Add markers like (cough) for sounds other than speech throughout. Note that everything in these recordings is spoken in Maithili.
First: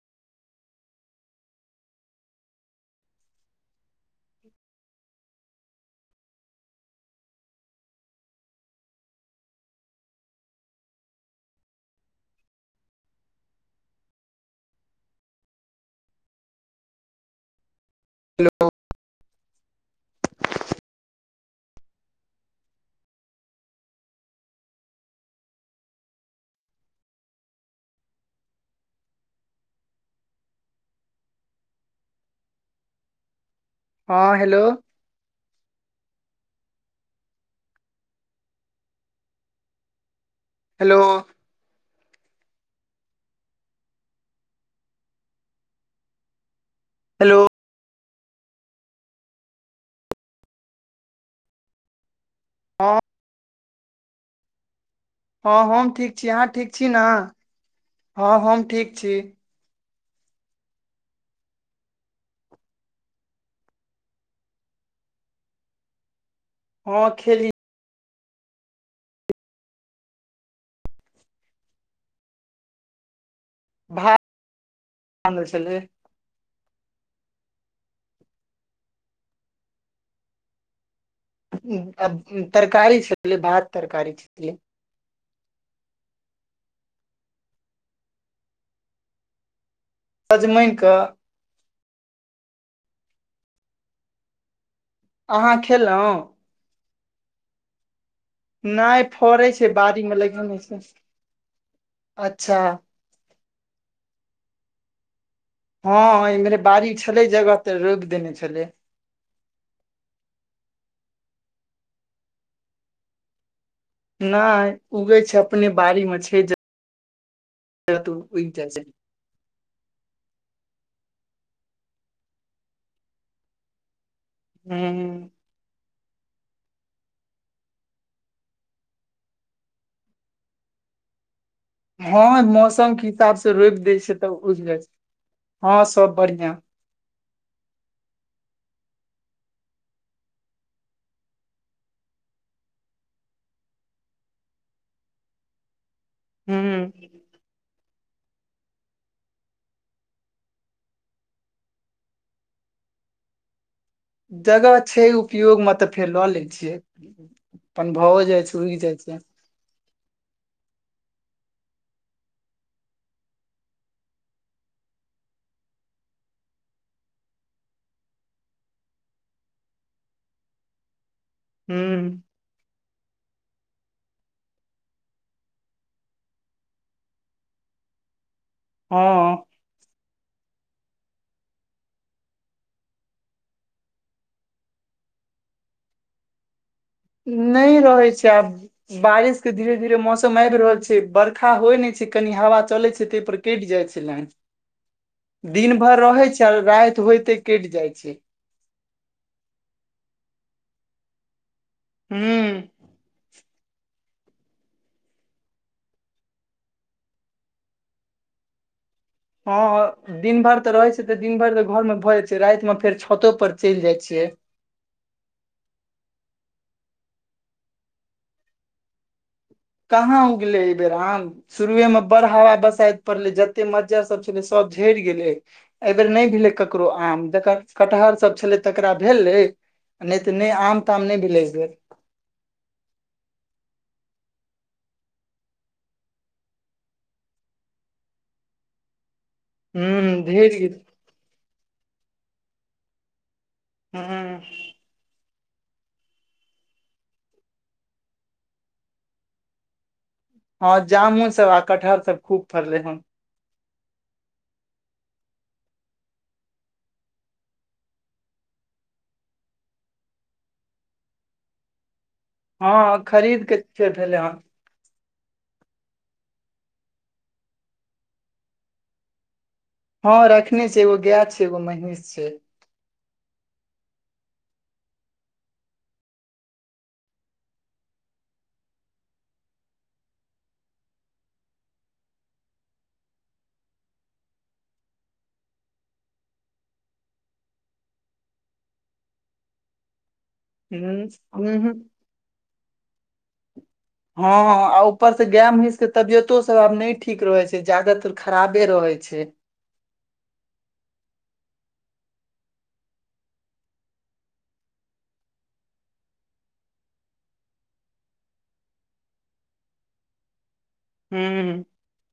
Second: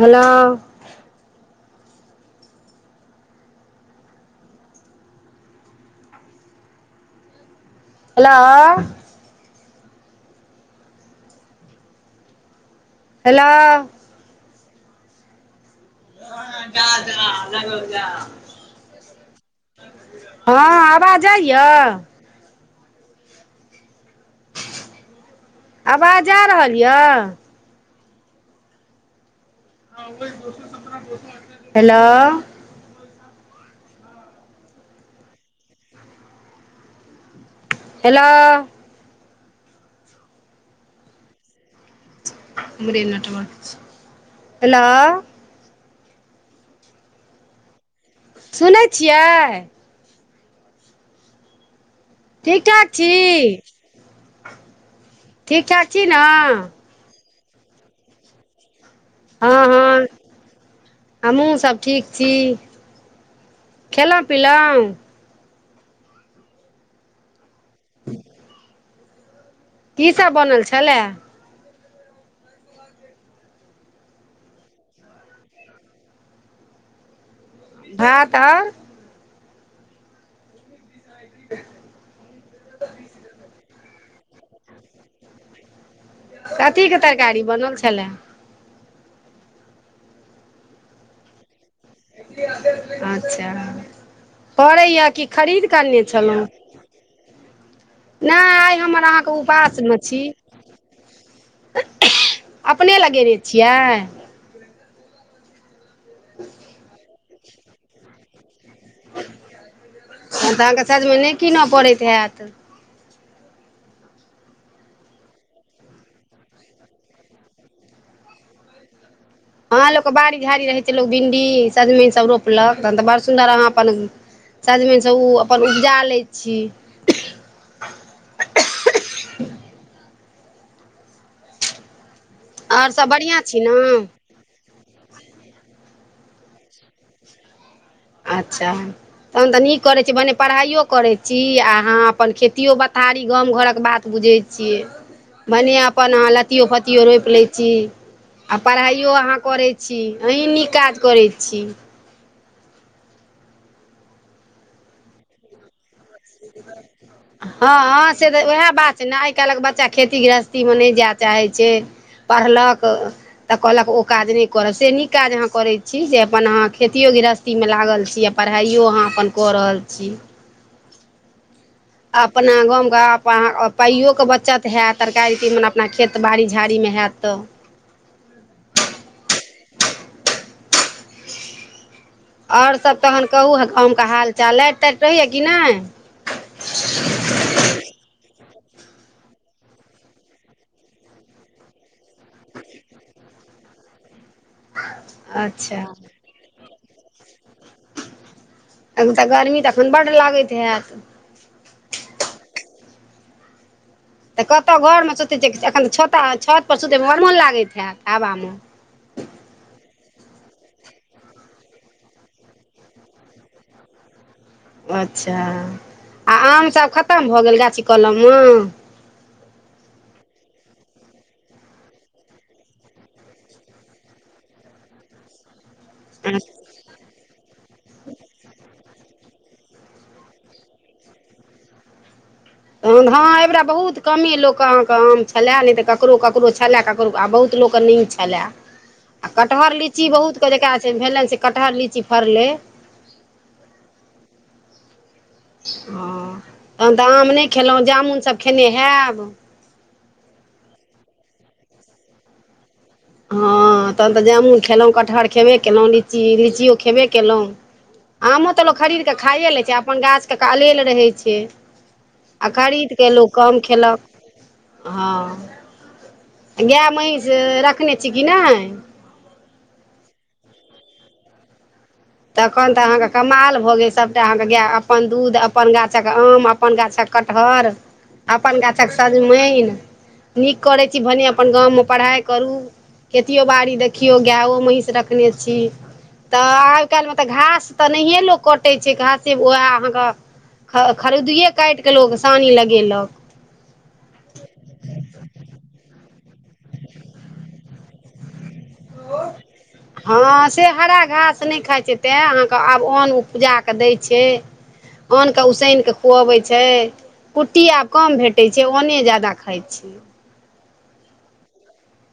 हेलो (inaudible) हेलो हेलो (unintelligible) हेलो हँ आवाज जाइय आवाज आ रहल यऽ हेलो हँ हेलो हेलो हेलो उमहरे नेटवर्क नै छै हेलो हेलो सुनै छियै ठीक ठाक हँ छी हँ ठीक ठाक हम छी ने अहाँ ठीक छी ना हँ हम ठीक छी हँ हँ हमहुँ सब ठीक छी खेलहुँ पिलहुँ हँ खेलीये (inaudible) की सब बनल छलै (unintelligible) भात आओर तरकारी छपले भात तरकारी छपले कथी के तरकारी बनल छलए सजमनि कऽ अच्छा पड़ैएा कि अहाँ खरीद क अनने खेलहुँ छलहुँ नहि आइ हमर नहि अहाँके फड़ै छै उपास मे बाड़ी छी (unintelligible) अच्छा अपने लगेने छियै हँ इम्हरे बाड़ी छलै जगह तऽ रोप देने छलै तऽ अहाँके सजमइन नहि कीनऽ पड़ैत हयत नहि उगै छै अपने बाड़ीमे छै उग जाई छै हँ लोकके बड़ी झाड़ी रहै छै लोक भिंडी सजमनि सब रोपलक तहन तऽ बड़ सुन्दर अहाँ अपन सजमनिसँ ओ ह अपन उपजा लैत छी हँ आओर मौसम के सभ हिसाब बढ़िआँ से छी रोप देय ने छै तऽ उड़ जा छै हँ सब बढ़िया (inaudible) अच्छा तहन तऽ नीक करै छी, पढ़ाइयो करैत छी अहाँ अपन, खेती बथारी, गाम घरक बात। तऽ बुझै छियै, बढ़िआँ अपन। अहाँ ह लत्ती फत्तीओ रोपि लै छी। आ पढ़ाइयो अहाँ करैत छी, अहीं नीक काज करै छी। जगह छै ऊपर। उपयोगमे तऽ फेर लऽ लै छियै अपन, हँ भऽ से तऽ जाइ छै, उएह उगि बात जाइ ने छै। आइ काल्हिक बच्चा खेती गृहस्थीमे नहि जाय चाहैत छै, पढ़लक। तऽ कहलक, ओ काज नहि करब। से नीक काज अहाँ करैत छी जे अपन अहाँ खेतीयो गृहस्थी खेतीमे लागल छी आ पढ़ाइयो अहाँ अपन कऽ रहल छी। हू अपना गामक पइयोके बचत होयत, तरकारी अपना खेत बाड़ी झाड़ीमे होयत। हँ आओर सभ तऽ कहू, गामक हाल चाल, लाइट टाइट रहै छै कि नहि? नहि रहै छै। आब बारिश के धीरे धीरे मौसम आबि रहल छै, बरखा होइ नहि छै, कनि हवा चलैत छै ताहि पर। कटि जाइ छै। लाइन दिन अच्छा भरि रहै छै। आ राति होयते कटि जाइ छै। एखन गर्मी तऽ एखन बड्ड लागैत होयत? हू तऽ कतहु घरमे सुतै छियै एखन छतपर सुतैमे हर मोन लागैत हैत हवामे। हँ दिन भर तऽ रहै छै तऽ दिन भरि तऽ घरमे भऽ जाइ छै, रातिमे फेर छतपर चलि जाइ छियै। अच्छा, आ आम सभ खतम भऽ गेल गाछी कलममे? कहाँ उगेले एहि बेर आम। शुरुएमे बड़ हवा बसा पड़लै, जते मज्जर सभ छलै, सभ झरि गेलै। एहि बेर नहि भेलै ककरो आम ज कटहर सभ छलै तकरा भेलै आ नहि तऽ नहि आम ताम नहि भेलीए तखन हँ, एहिबेरा बहुत कमे लोकके अहाँके आम छलए, नहि तऽ ककरो ककरो छलएक। आ बहुत लोकके नीक छलै। आ कटहर लीची हूँ बहुतके ढेर जकरा गेल। से भेलनि, से कटहर लीची फड़लै। ह हँ, तहन तऽ आम नहि खेलहुँ, जामुन सभ खेने हयब। हँ, जामुन सभ आ कटहर सभ खूब फड़लै हँ। हँ, तहन तऽ जामुन खयलहुँ, कटहर खेबे कयलहुँ, लीचियो खयबे कयलहुँ। आमो तऽ लोक खरीद कऽ खाइए लै छै, अपन गाछके अएल रहै छै। आ खरीद हँ कऽ लोक खरीद के कम फेर खयलक। भेलै हन हँ गाय महीँष रखने छी कि नहि? हँ रखने छै। एगो गाय छै, एगो महींष छै। अखन ते अहाँके कमाल भऽ गेलै सबटा, अहाँके गाय अपन दूध, अपन गाछक आम, अपन गाछक कटहर अपन गाछक सजमनि नीक करैत छी भने अपन गाममे पढ़ाइ करू। खेतो बाड़ी देखियौ, गायो महीष रखने छी तऽ आब। आइ काल्हिमे तऽ घास तऽ नहिये लोको कटै छै, घासेएह अहाँके। खरीदुए हूँ हूँ काटि कऽ लोक सानी लगेलक। हँ, आ ऊपरसँ गाय महीषके तबियतो सभ आब नहि ठीक रहैत छै, ज्यादातर खराबे रहै छै। (unintelligible) हँ, से हरा घास नहि खाइ छै तैं अहाँके आब अन्न उपजा कऽ दै छै। अन्ने उसैन कऽ खुअबै छै। कुट्टी आब कम भेटै छै। ओन्ने जादा खाइ छी। हूं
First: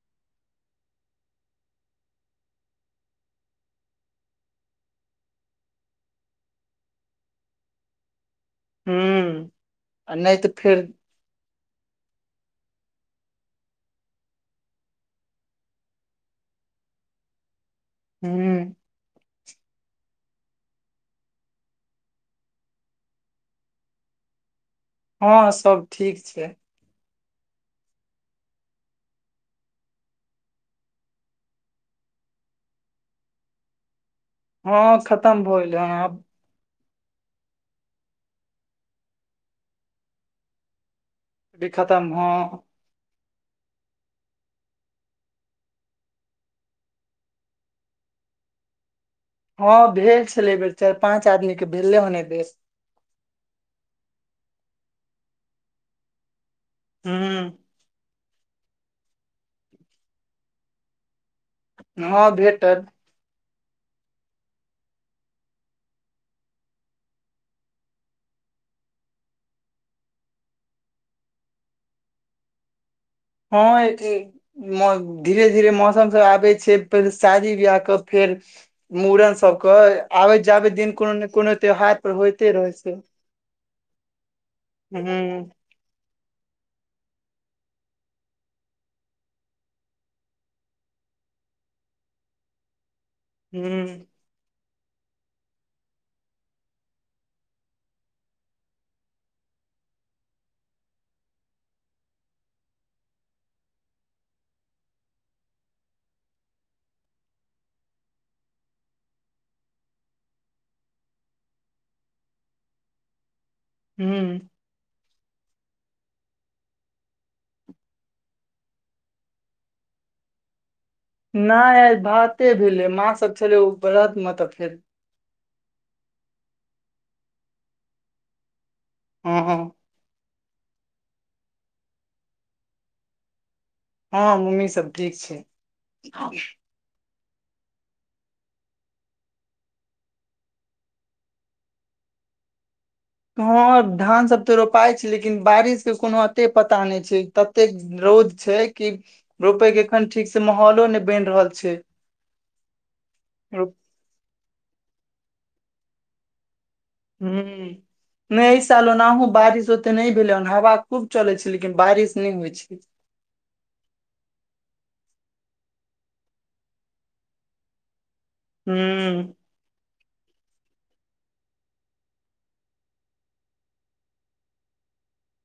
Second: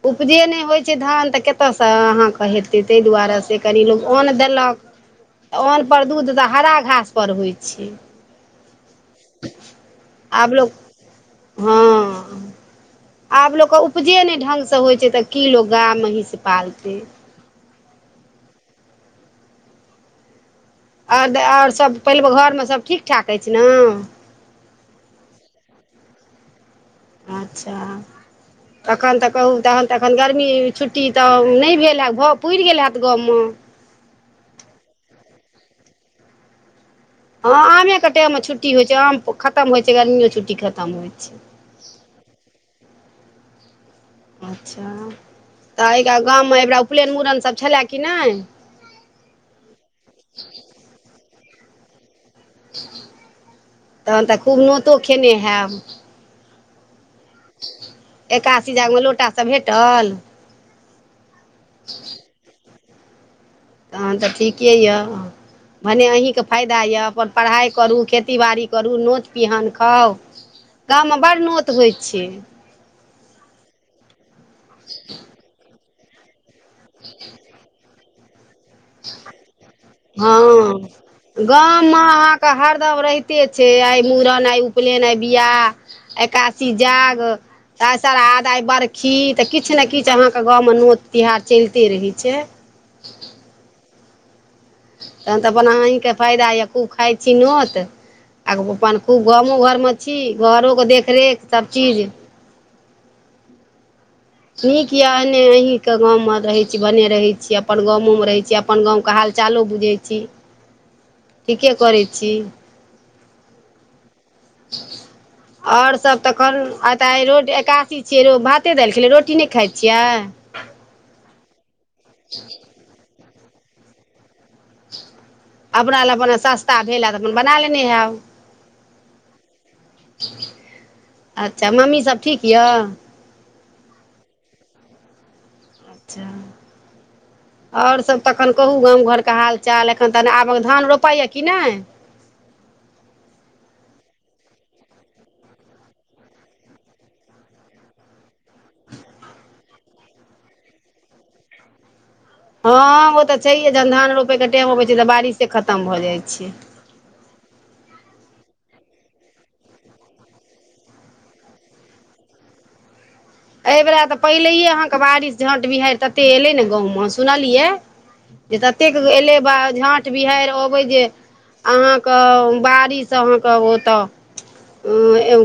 उपजे नहि होइत छै, धान तऽ कतयसँ अहाँकेँ हेतै, ताहि दुआरे से कनि लोक अन्न देलक। तऽ अन्नपर दूध तऽ हरा घास परर होइत छै हूँ आ नहि तऽ आब लोक फेर हँ आब लोकके उपजे नहि ढंग सँ होइ छै तऽ की लोक गाय महींस पालतै हूँ आओर आओर सभ पहिलबे घरमे सभ ठीक ठाक अछि ने हँ सब ठीक छै अच्छा तखन तऽ कहू तहन तऽ एखन गरमी छुट्टी तऽ नहि भेल ह भाव पुरि गेल हैत गाममे हँ खतम भएै हेन आब हँ आमेके टाईममे छुट्टी होइ छै आम खत्म होइ छै गर्मियो छुट्टी खत्म होइ छै की खतम ह अच्छा तऽ एहिा गाममे एहिबरा उपनयन मुड़नसभ छलए कि नहि हँ भेल छलै बेर चारि पाँच आदमी के भेले हने देश तहन तऽ खूब नोतो खेने हैब हू एकासी जाग मे लोटा सभ भेटल ह भेटल तहन तऽ ठीके यऽ भने अहीँकेँ फायदा यए अपन पढ़ाइ करू खेतीबाड़ी करू नोट पिहान खाउ गाम मे बड़ नोत होइ छै हँ एक धीरे धीरे मौसम सब आबै छै फेर शादी बियाहके फेर मुूड़न सबके आबे जाबे हँ दिन कोनो ने कोनो त्यौहार पर होइते रहै छै कते छै आइ मुूड़न आइ उपनयन आइ हूँ बियाह आइ एकादशी जाग तऽ श्रादध आइ बरखी तऽ किछु ने किछु अहाँके गाँवमे नोत त्यौहार चलिते रहै छै हू तखन तऽ अपन अहीँकेँ फायदा यए खूब खाइ छी नोत आर अपन खूब गामो घरमे छी घरोके देखरेख सबचीज नीक यए एने अहीँके गाँमे रहै छी बने रहैत छी अपन गामोमे रहै छी अपन गावके हालचालो बुझै छी ठीके करै छी हू आओर सब तखन आय त एकासी छिय भाते देल रोट रोटी नहि खा छियै नहि आय भाते भेलै माँ सब छलै ओ व्रद मे तऽ फेर अपना लए अपने सस्ता भेल ह तऽ अपन बना लेने हब ह ह अच्छा मम्मीसभ ठीक यऽ हँ मम्मी सब ठीक छै अच्छा आओर सब तखन कहू गाम घरके हाल चाल एखन त आबक धान रोपैया कि नहि हँ धान सब तऽ रोपााय छै लेकिन बारिश के कोनो अते पता नहि छै तते रौद छै कि रोपय के एखन ठीक से माहौलो नहि बनि रहल छै हँ ओ तऽ हूं छैहे जहन धान रोपैके टाइम अबै छै तऽ बारिशे खतम भऽ जाइ छै हू नहि एहि साल ओनाहु बारिश ओते नहि भेले हन हवा खूब चले छै लेकिन बारिश नहि होइ छै एहिबेर तऽ पहिलहिे अहाँके बारिश झट बिहारड़ि तते एयलै ने गाँवमे सुनलियै जे ततेक हूं एलै बा झाँट बिहारि अबै जे अहाँके बाड़ीसँ अहाँके ओतऽ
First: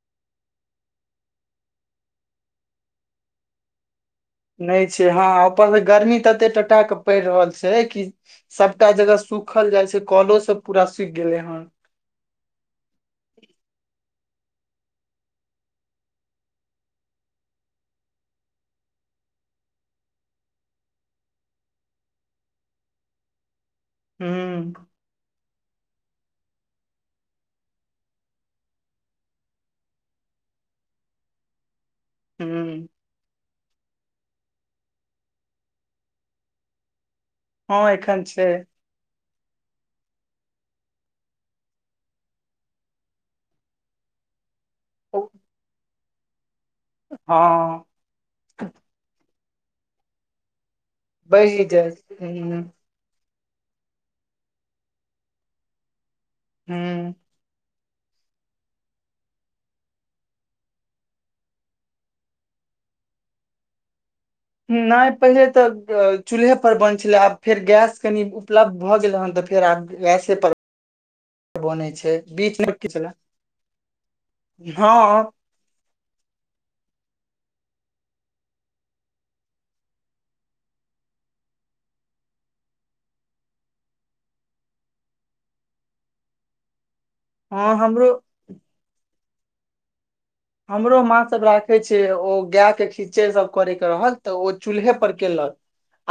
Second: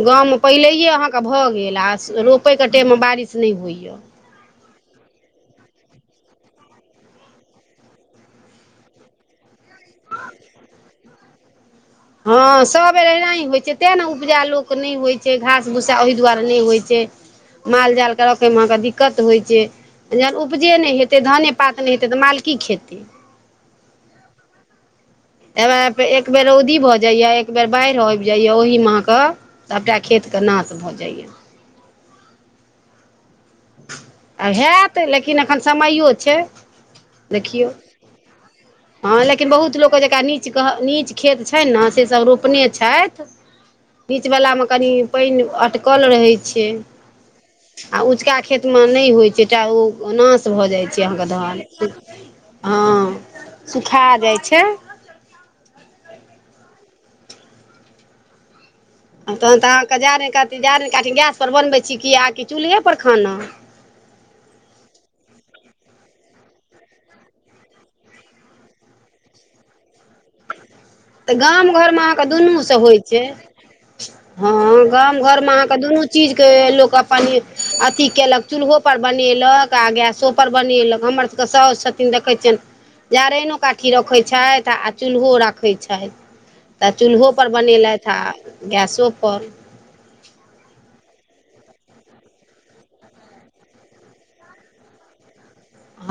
गाम मे पहिलेेहिये अहाँके भऽ गेल आ रोपै कटेमे बारिश नहि होइए नहि छै हँ ऊपर त गर्मी तऽ एते टटा क पड़ि रहल छै कि सभटा जगह सूख सूखल जाइ छै कलो सब पूरा सुखि गेलै हन हँ सभ बेर एनाही होइत छै तैँ ने उपजा लोक नहि होइत छै घास भूसा ओहि दुआरे नहि होइत छै माल जालकेँ रखैमे अहाँकेँ दिक्कत होइ छै जहखन उपजे नहि हेतै धाने पात नहि हेतै तऽ मालकी खेतै हू ह एक बेर रौदी भऽ जाइया एक बेेर बाढ़ि आबि जाइया ओहिीमे अहाँके सभटा खेतके नाश भऽ जाइए हुँ आ हैत लेकिन एखन समयो छै देखियौ हँ एखन छै हँ लेकिन बहुत लोकके जका नीच कह नीच खेत छ ने सेसभ रोपने छथि नीचवलामे कनि पानि अटकल रहै छै हँ आ उँचका खेतमे नहि होइ छै तटा ओ ओ नाश भऽ जाइ छै अहाँके बढ़ि जाइ धान छै हूँ हँ सुखा जाइ छै हुँ तहन तऽ अहाँकेँ जारनि काट जाार काति गैसपर बनबै छी किएकि चूल्हेप पर खाना नहि पहिले तऽ चूल्हे पर बन छलै आब फेर गैस कनि उपलब्ध भऽ गेले हेन तऽ फेर आब गैसे पर तऽ गाम घर बनै मे छै अहाँके बीच दुनू मे से की होइ छलै छै हँ गाम घर मे अहाँके दुनू चीजके लोक अपन अथी केलक चूल्हो पर बनेलक आ गैसो पर बनेलक हमर सभ के सा छथिन देखै छियनि जारैनो काठी रखे छथि आ चूल्हो राख रखैत छथि तऽ चूल्हो परर हँ हमरो बनेलथि आ गैसोपर हमरो माँ सब राखे छ ओ गााय के खीचड़ सब करेके रहल तऽ ओ चूल्हे पर केलक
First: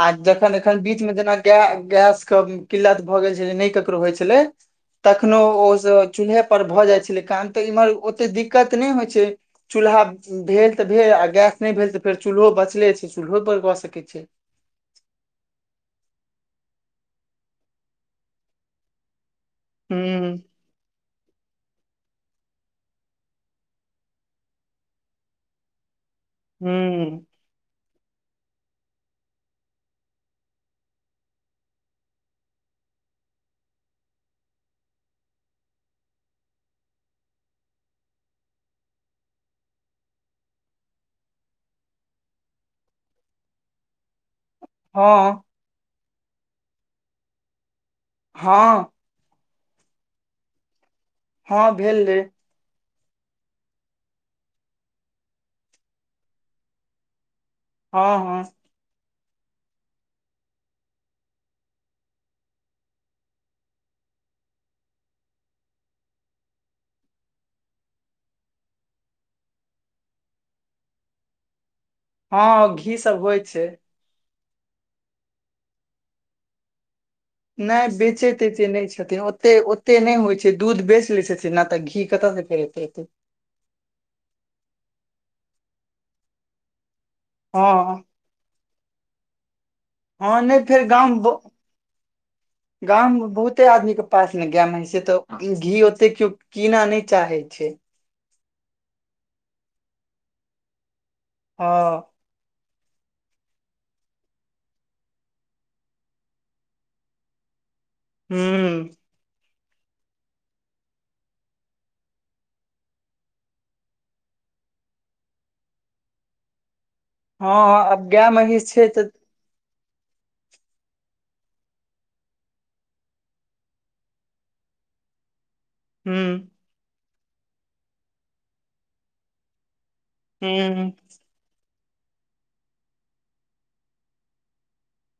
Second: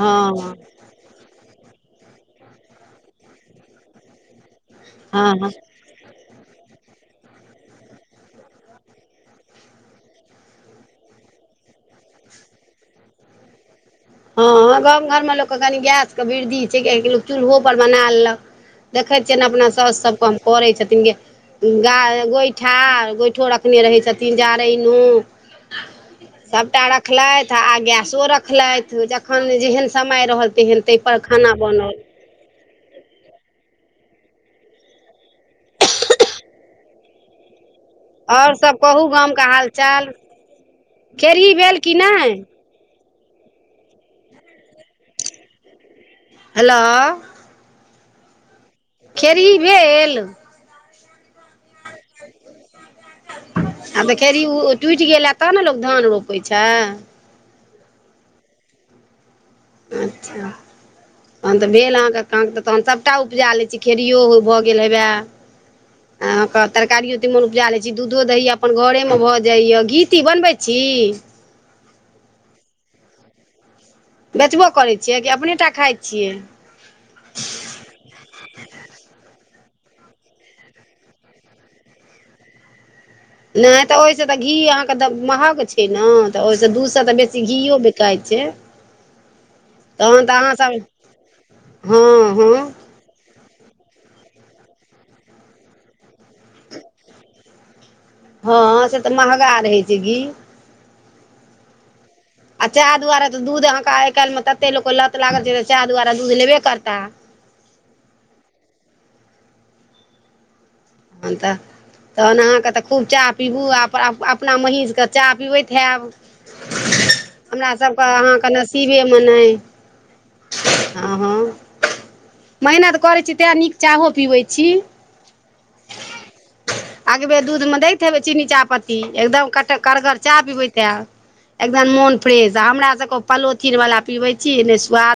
आ जखन एखन बीच मे जेना गैस के किल्लत भऽ गेल छै नहि ककरो होइ छलै हँ तखनो हँ ओ चूल्हे पर भऽ जाइ छलै काम तऽ इम्हर ओते दिक्कत नहि होइत छैय चूल्हा भेल ते भेल आ गैस नहि भेल तऽ फेर चूल्हो बचले छै चूल्होो पर गऽ सकैत छै हँ गाम घरमे लोकके कनि गैसके वृद्धि छै किआकि लोक चूल्हो परर बना लेलक देखै छियनि अपना साउसु सभके हम हूँ करै छथिन गे गा गोइठा गोइठो रखने रहै छथिन जारैनो सबटा हूँ रखलथि आ गैसो रखलथि जखन जेहन समय रहल तेहन ताहि पर खाना बनल आओर सब कहू गामके हाल चाल खेरही भेल कि नहि हँ हेलो हँ खेरही भेल हँ भेलय आ देखऽ खेरही ओ टूटि गेल हायत तहन ने लोको धान रोपै छै हँ हँ अच्छा तखन तऽ भेल अहाँके क तऽ तखन सभटा उपजा लैत छी खेड़ियो भऽ गेल हेवए ह अहाँके तरकारियो तीमन उपजा लै छी दूधो दैए अपन घरेमे भऽ जाइए घीतीी बनबै छी हँ घी सब होइ छै बेचबो करै छियै कि अपने टा खाइत छियै नहि बेचे तेचे नहि छथिन ओते ओते नहि होइ छै दूध बेच लैत छथिन नहि तऽ घी कतऽ कर त त (unintelligible) नहि तऽ ओहि से तऽ घी अहाँके महग छै ने तऽ ओहिस दू सए तऽ बेसी हँ घीये बिकायइत छै छै तहन तऽ हँ अहाँ नहि सब फेर हँ हँ गांम मे बहुते आदमी के पास मे गाय मे हे छै तऽ घी ओते केो कीना न चाहे छै हँ से तऽ महगा रहै छै घी हँ आ चाह दुआारा तऽ दूध अहाँके आइ काल्हि मे तते लोक लत लागल छै तऽ चाह दुआारा दूध लेबे करताह हूं अ तऽ तखन अहाँके तऽ खूब चाह पीबू आ अपना महीँसके चाह पीबैत हैब हँ हमरा सभके आब गाय अहाँके महिष छै तऽ नसीबेमे नहि हँ हँ मेहनत करैत छी तैँ नीक चाहो पीबैत छी हूं अगबे दूधमे दैत हेबै चीनी चाहपत्ती एकदम कट करगर चाह पिबैत हूँ हएब एकदम मोन फ्रेश हमरा सब के पलोथिन वाला पीबै छी ने स्वाद